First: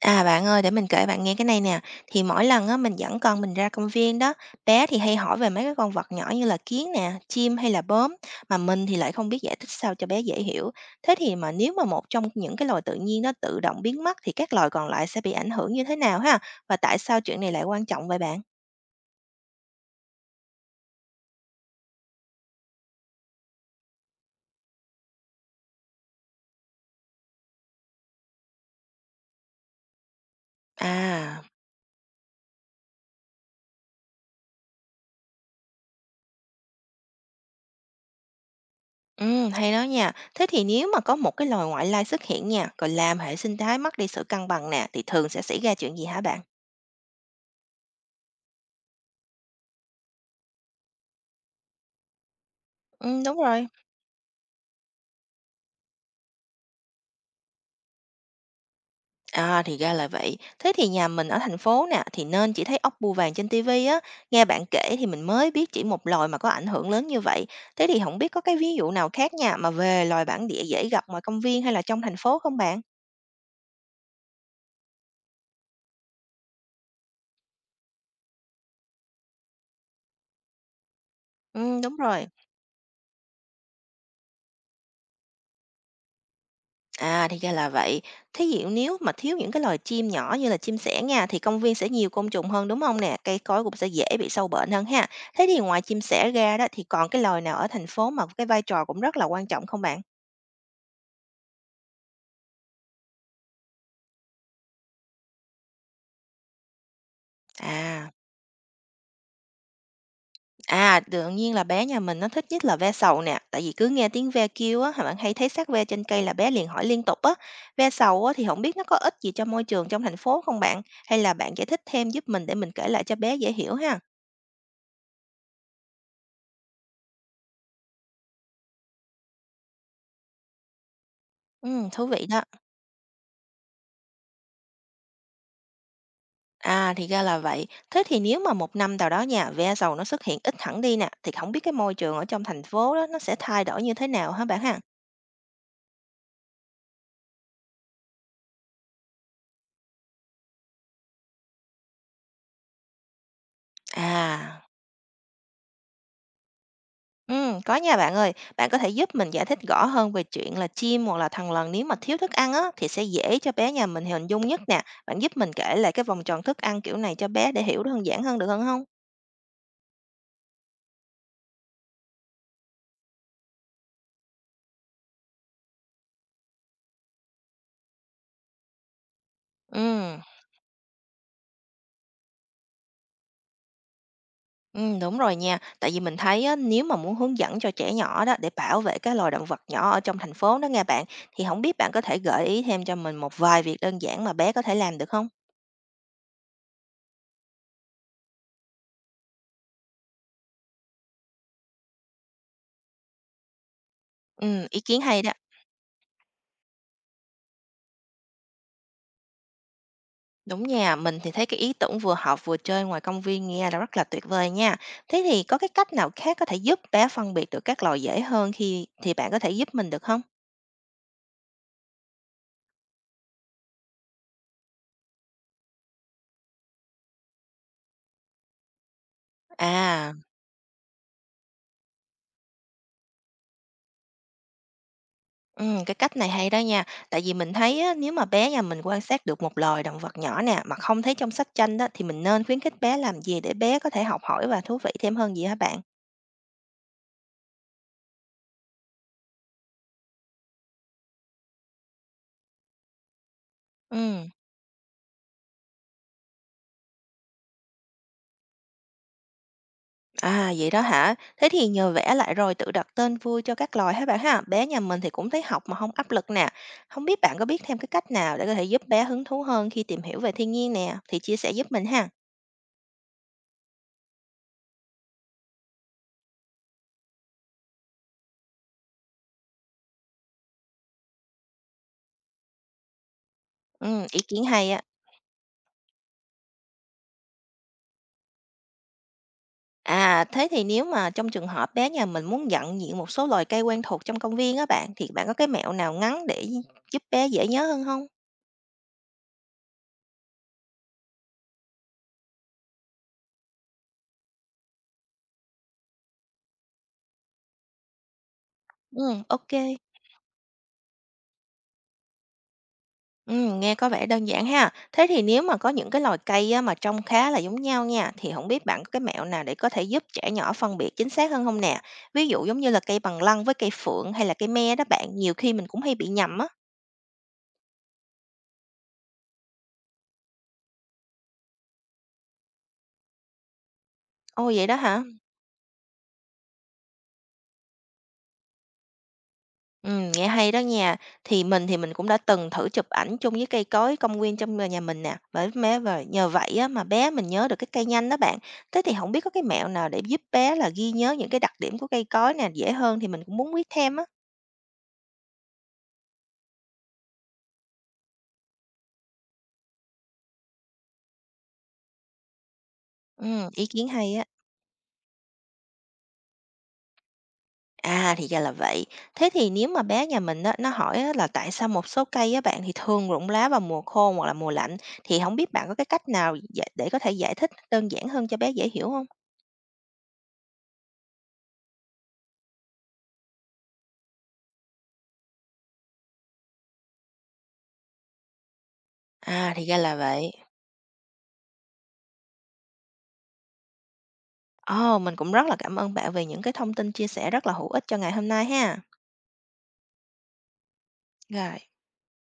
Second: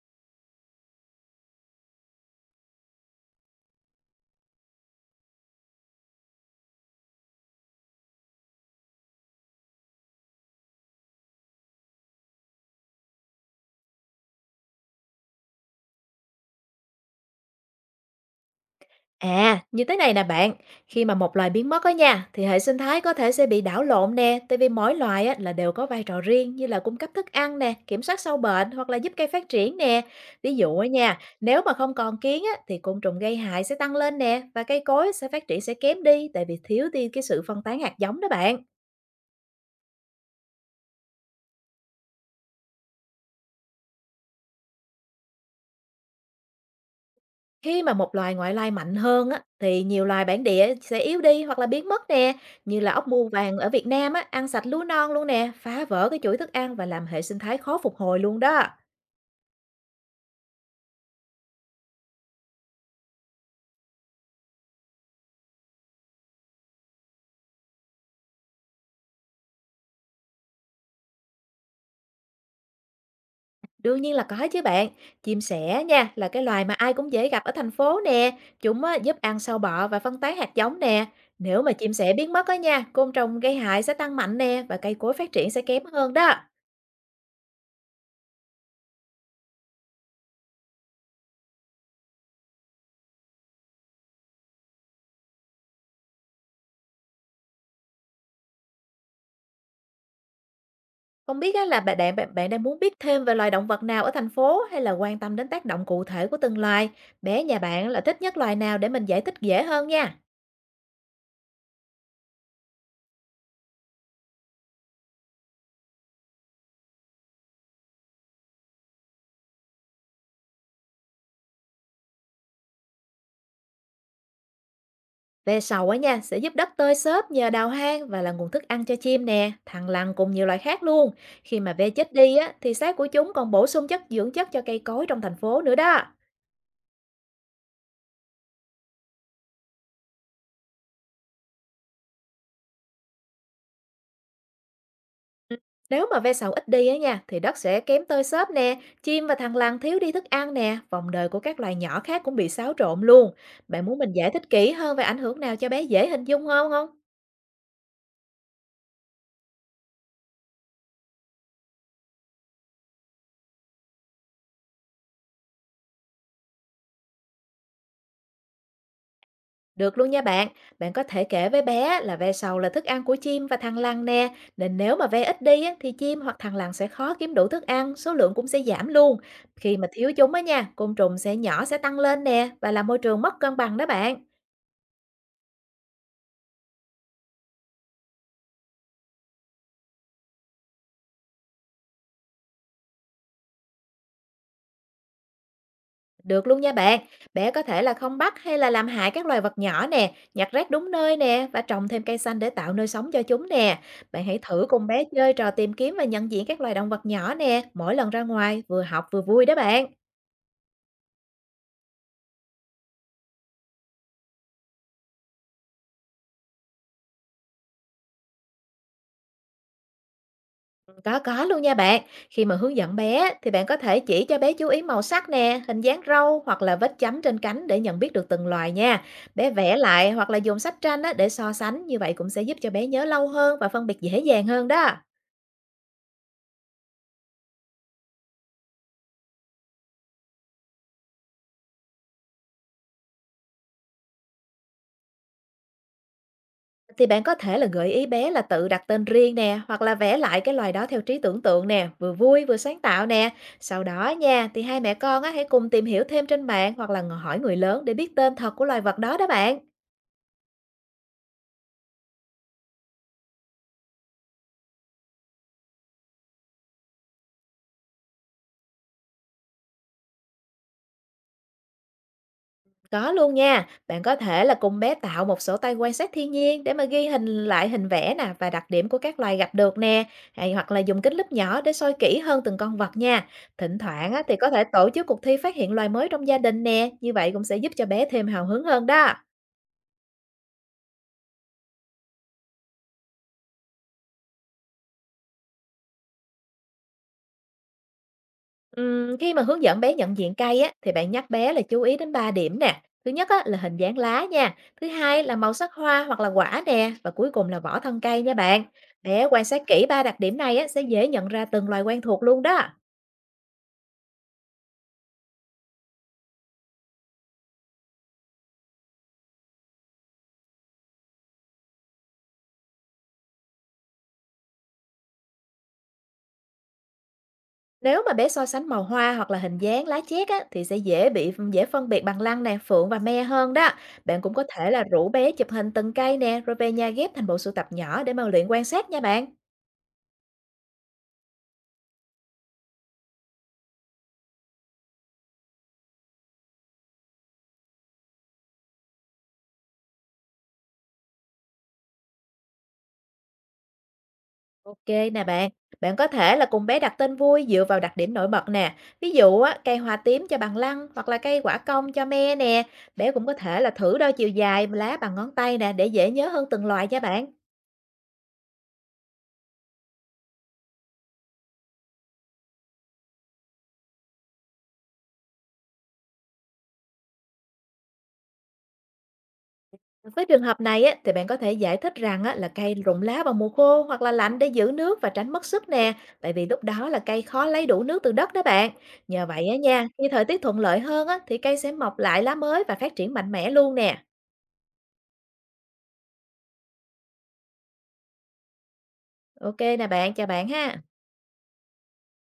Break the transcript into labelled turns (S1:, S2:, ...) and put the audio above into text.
S1: À, bạn ơi, để mình kể bạn nghe cái này nè. Thì mỗi lần á, mình dẫn con mình ra công viên đó, bé thì hay hỏi về mấy cái con vật nhỏ như là kiến nè, chim hay là bướm, mà mình thì lại không biết giải thích sao cho bé dễ hiểu. Thế thì mà nếu mà một trong những cái loài tự nhiên nó tự động biến mất thì các loài còn lại sẽ bị ảnh hưởng như thế nào ha? Và tại sao chuyện này lại quan trọng vậy bạn?
S2: À, như thế này nè bạn, khi mà một loài biến mất đó nha, thì hệ sinh thái có thể sẽ bị đảo lộn nè, tại vì mỗi loài á, là đều có vai trò riêng như là cung cấp thức ăn nè, kiểm soát sâu bệnh hoặc là giúp cây phát triển nè. Ví dụ á nha,
S1: À,
S2: nếu mà không còn kiến á, thì côn trùng gây hại sẽ tăng lên nè và cây cối sẽ phát triển sẽ kém đi tại vì thiếu đi cái sự phân tán hạt giống đó bạn.
S1: ừ, hay đó nha. Thế thì nếu mà có một cái loài ngoại lai xuất hiện nha, rồi làm hệ sinh thái mất đi sự cân bằng nè, thì thường sẽ xảy ra chuyện gì hả bạn?
S2: Khi mà một loài ngoại lai mạnh hơn á, thì nhiều loài bản địa sẽ yếu đi hoặc là biến mất nè, như là ốc
S1: Ừ,
S2: bươu
S1: đúng
S2: vàng
S1: rồi.
S2: ở Việt Nam á, ăn sạch lúa non luôn nè, phá vỡ cái chuỗi thức ăn và làm hệ sinh thái khó phục hồi luôn đó.
S1: À, thì ra là vậy. Thế thì nhà mình ở thành phố nè, thì nên chỉ thấy ốc bươu vàng trên TV á. Nghe bạn kể thì mình mới biết chỉ một loài mà có ảnh hưởng lớn như vậy. Thế thì không biết có cái ví dụ nào khác nha, mà về loài bản địa dễ gặp ngoài công viên hay là trong thành phố không bạn?
S2: Đương nhiên là có chứ bạn, chim sẻ nha là cái loài mà ai cũng dễ gặp ở thành phố nè, chúng á, giúp ăn sâu bọ và phân tán hạt giống nè. Nếu mà
S1: Ừ,
S2: chim
S1: đúng
S2: sẻ
S1: rồi.
S2: biến mất á nha, côn trùng gây hại sẽ tăng mạnh nè và cây cối phát triển sẽ kém hơn đó.
S1: À, thì ra là vậy. Thế dụ nếu mà thiếu những cái loài chim nhỏ như là chim sẻ nha, thì công viên sẽ nhiều côn trùng hơn đúng không nè? Cây cối cũng sẽ dễ bị sâu bệnh hơn ha. Thế thì ngoài chim sẻ ra đó, thì còn cái loài nào ở thành phố mà cái vai trò cũng rất là quan trọng không bạn?
S2: Không biết á là bạn bạn bạn bạn đang muốn biết thêm về loài động vật nào ở thành phố hay là quan tâm đến tác động cụ thể của từng loài? Bé nhà bạn là
S1: À.
S2: thích nhất loài nào để mình giải thích dễ hơn nha.
S1: À, đương nhiên là bé nhà mình nó thích nhất là ve sầu nè, tại vì cứ nghe tiếng ve kêu á, bạn hay thấy xác ve trên cây là bé liền hỏi liên tục á. Ve sầu á, thì không biết nó có ích gì cho môi trường trong thành phố không bạn? Hay là bạn giải thích thêm giúp mình để mình kể lại cho bé dễ hiểu ha?
S2: Ve sầu á nha, sẽ giúp đất tơi xốp nhờ đào hang và là nguồn thức ăn cho chim nè, thằn lằn cùng nhiều loài khác luôn. Khi mà
S1: Ừ,
S2: ve
S1: thú
S2: chết
S1: vị
S2: đi
S1: đó.
S2: á, thì xác của chúng còn bổ sung chất dưỡng chất cho cây cối trong thành phố nữa đó.
S1: À, thì ra là vậy. Thế thì nếu mà một năm nào đó nhà ve sầu nó xuất hiện ít hẳn đi nè, thì không biết cái môi trường ở trong thành phố đó nó sẽ thay đổi như thế nào hả bạn ha?
S2: Ừm, Nếu mà ve sầu ít đi á nha, thì đất sẽ kém tơi xốp nè, chim và thằn lằn thiếu đi thức ăn nè, vòng đời của các loài nhỏ khác cũng bị xáo trộn luôn. Bạn muốn mình giải thích
S1: À,
S2: kỹ hơn về ảnh hưởng nào cho bé dễ hình dung hơn không?
S1: Có nha bạn ơi. Bạn có thể giúp mình giải thích rõ hơn về chuyện là chim hoặc là thằn lằn nếu mà thiếu thức ăn á, thì sẽ dễ cho bé nhà mình hình dung nhất nè. Bạn giúp mình kể lại cái vòng tròn thức ăn kiểu này cho bé để hiểu đơn giản hơn được hơn không?
S2: Được luôn nha bạn, bạn có thể kể với bé là ve sầu là thức ăn của chim và thằn lằn nè, nên nếu mà ve ít đi á, thì chim hoặc thằn lằn sẽ khó kiếm đủ thức ăn, số lượng cũng sẽ giảm luôn. Khi mà thiếu
S1: Ừm,
S2: chúng á nha, côn trùng sẽ nhỏ sẽ tăng lên nè và làm môi trường mất cân bằng đó bạn.
S1: ừm, đúng rồi nha. Tại vì mình thấy á, nếu mà muốn hướng dẫn cho trẻ nhỏ đó để bảo vệ cái loài động vật nhỏ ở trong thành phố đó nghe bạn, thì không biết bạn có thể gợi ý thêm cho mình một vài việc đơn giản mà bé có thể làm được không?
S2: Được luôn nha bạn. Bé có thể là không bắt hay là làm hại các loài vật nhỏ nè, nhặt rác đúng nơi nè và trồng thêm cây xanh để tạo nơi sống cho chúng nè. Bạn hãy thử
S1: Ý
S2: cùng
S1: kiến
S2: bé
S1: hay
S2: chơi
S1: đó.
S2: trò tìm kiếm và nhận diện các loài động vật nhỏ nè, mỗi lần ra ngoài vừa học vừa vui đó bạn.
S1: Đúng nha, mình thì thấy cái ý tưởng vừa học vừa chơi ngoài công viên nghe là rất là tuyệt vời nha. Thế thì có cái cách nào khác có thể giúp bé phân biệt được các loài dễ hơn khi thì bạn có thể giúp mình được không?
S2: Có luôn nha bạn. Khi mà hướng dẫn bé thì bạn có thể chỉ cho bé chú ý màu sắc nè, hình dáng râu hoặc là vết chấm trên cánh để nhận biết được từng loài nha. Bé vẽ lại
S1: À,
S2: hoặc là dùng sách tranh á, để so sánh như vậy cũng sẽ giúp cho bé nhớ lâu hơn và phân biệt dễ dàng hơn đó.
S1: ừ, cái cách này hay đó nha. Tại vì mình thấy á, nếu mà bé nhà mình quan sát được một loài động vật nhỏ nè mà không thấy trong sách tranh đó thì mình nên khuyến khích bé làm gì để bé có thể học hỏi và thú vị thêm hơn gì hả bạn?
S2: Thì bạn có thể là gợi ý bé là tự đặt tên riêng nè, hoặc là vẽ lại cái loài đó theo trí tưởng tượng nè, vừa vui vừa sáng tạo nè. Sau đó
S1: Ừ.
S2: nha, thì hai mẹ con á, hãy cùng tìm hiểu thêm trên mạng hoặc là hỏi người lớn để biết tên thật của loài vật đó đó bạn.
S1: À, vậy đó hả? Thế thì nhờ vẽ lại rồi tự đặt tên vui cho các loài hả bạn ha? Bé nhà mình thì cũng thấy học mà không áp lực nè. Không biết bạn có biết thêm cái cách nào để có thể giúp bé hứng thú hơn khi tìm hiểu về thiên nhiên nè, thì chia sẻ giúp mình ha.
S2: Có luôn nha, bạn có thể là cùng bé tạo một sổ tay quan sát thiên nhiên để mà ghi hình lại hình vẽ nè và đặc điểm của các loài gặp được nè. Hay hoặc là dùng kính lúp nhỏ để soi kỹ hơn từng con vật nha. Thỉnh
S1: Ừ,
S2: thoảng
S1: ý
S2: á, thì
S1: kiến
S2: có thể
S1: hay á.
S2: tổ chức cuộc thi phát hiện loài mới trong gia đình nè, như vậy cũng sẽ giúp cho bé thêm hào hứng hơn đó.
S1: À, thế thì nếu mà trong trường hợp bé nhà mình muốn nhận diện một số loài cây quen thuộc trong công viên á bạn, thì bạn có cái mẹo nào ngắn để giúp bé dễ nhớ hơn không?
S2: Khi mà hướng dẫn bé nhận diện cây á, thì bạn nhắc bé là chú ý đến 3 điểm nè. Thứ nhất á, là hình dáng lá nha. Thứ hai là màu sắc hoa hoặc là quả nè. Và cuối cùng là vỏ thân cây nha bạn.
S1: Ừ,
S2: Bé quan
S1: ok.
S2: sát kỹ ba đặc điểm này á, sẽ dễ nhận ra từng loài quen thuộc luôn đó.
S1: Nghe có vẻ đơn giản ha. Thế thì nếu mà có những cái loài cây á, mà trông khá là giống nhau nha, thì không biết bạn có cái mẹo nào để có thể giúp trẻ nhỏ phân biệt chính xác hơn không nè? Ví dụ giống như là cây bằng lăng với cây phượng hay là cây me đó bạn, nhiều khi mình cũng hay bị nhầm á.
S2: Nếu mà bé so sánh màu hoa hoặc là hình dáng lá chét á, thì sẽ dễ phân biệt bằng lăng nè, phượng và me hơn đó. Bạn cũng có
S1: Ồ, vậy
S2: thể
S1: đó
S2: là
S1: hả?
S2: rủ bé chụp hình từng cây nè, rồi về nhà ghép thành bộ sưu tập nhỏ để mà luyện quan sát nha bạn.
S1: Nghe hay đó nha. Thì mình cũng đã từng thử chụp ảnh chung với cây cối công viên trong nhà mình nè, bởi mé và nhờ vậy á, mà bé mình nhớ được cái cây nhanh đó bạn. Thế thì không biết có cái mẹo nào để giúp bé là ghi nhớ những cái đặc điểm của cây cối nè, dễ hơn thì mình cũng muốn biết thêm á.
S2: OK nè bạn, bạn có thể là cùng bé đặt tên vui dựa vào đặc điểm nổi bật nè. Ví dụ á, cây hoa tím cho bằng lăng hoặc là cây quả cong cho me nè. Bé cũng có thể
S1: Ý
S2: là
S1: kiến
S2: thử đo
S1: hay á.
S2: chiều dài lá bằng ngón tay nè để dễ nhớ hơn từng loại nha bạn.
S1: À, thì ra là vậy. Thế thì nếu mà bé nhà mình á, nó hỏi á, là tại sao một số cây á bạn thì thường rụng lá vào mùa khô hoặc là mùa lạnh thì không biết bạn có cái cách nào giải để có thể giải thích đơn giản hơn cho bé dễ hiểu không?
S2: Với trường hợp này á, thì bạn có thể giải thích rằng á, là cây rụng lá vào mùa khô hoặc là lạnh để giữ nước và tránh mất sức nè. Tại vì lúc đó là cây khó lấy đủ nước từ đất đó bạn. Nhờ vậy
S1: À,
S2: á
S1: thì ra
S2: nha,
S1: là
S2: khi thời
S1: vậy.
S2: tiết thuận lợi hơn á, thì cây sẽ mọc lại lá mới và phát triển mạnh mẽ luôn nè.
S1: Ồ, mình cũng rất là cảm ơn bạn về những cái thông tin chia sẻ rất là hữu ích cho ngày hôm nay ha.
S2: OK nè bạn, chào bạn ha.
S1: Rồi.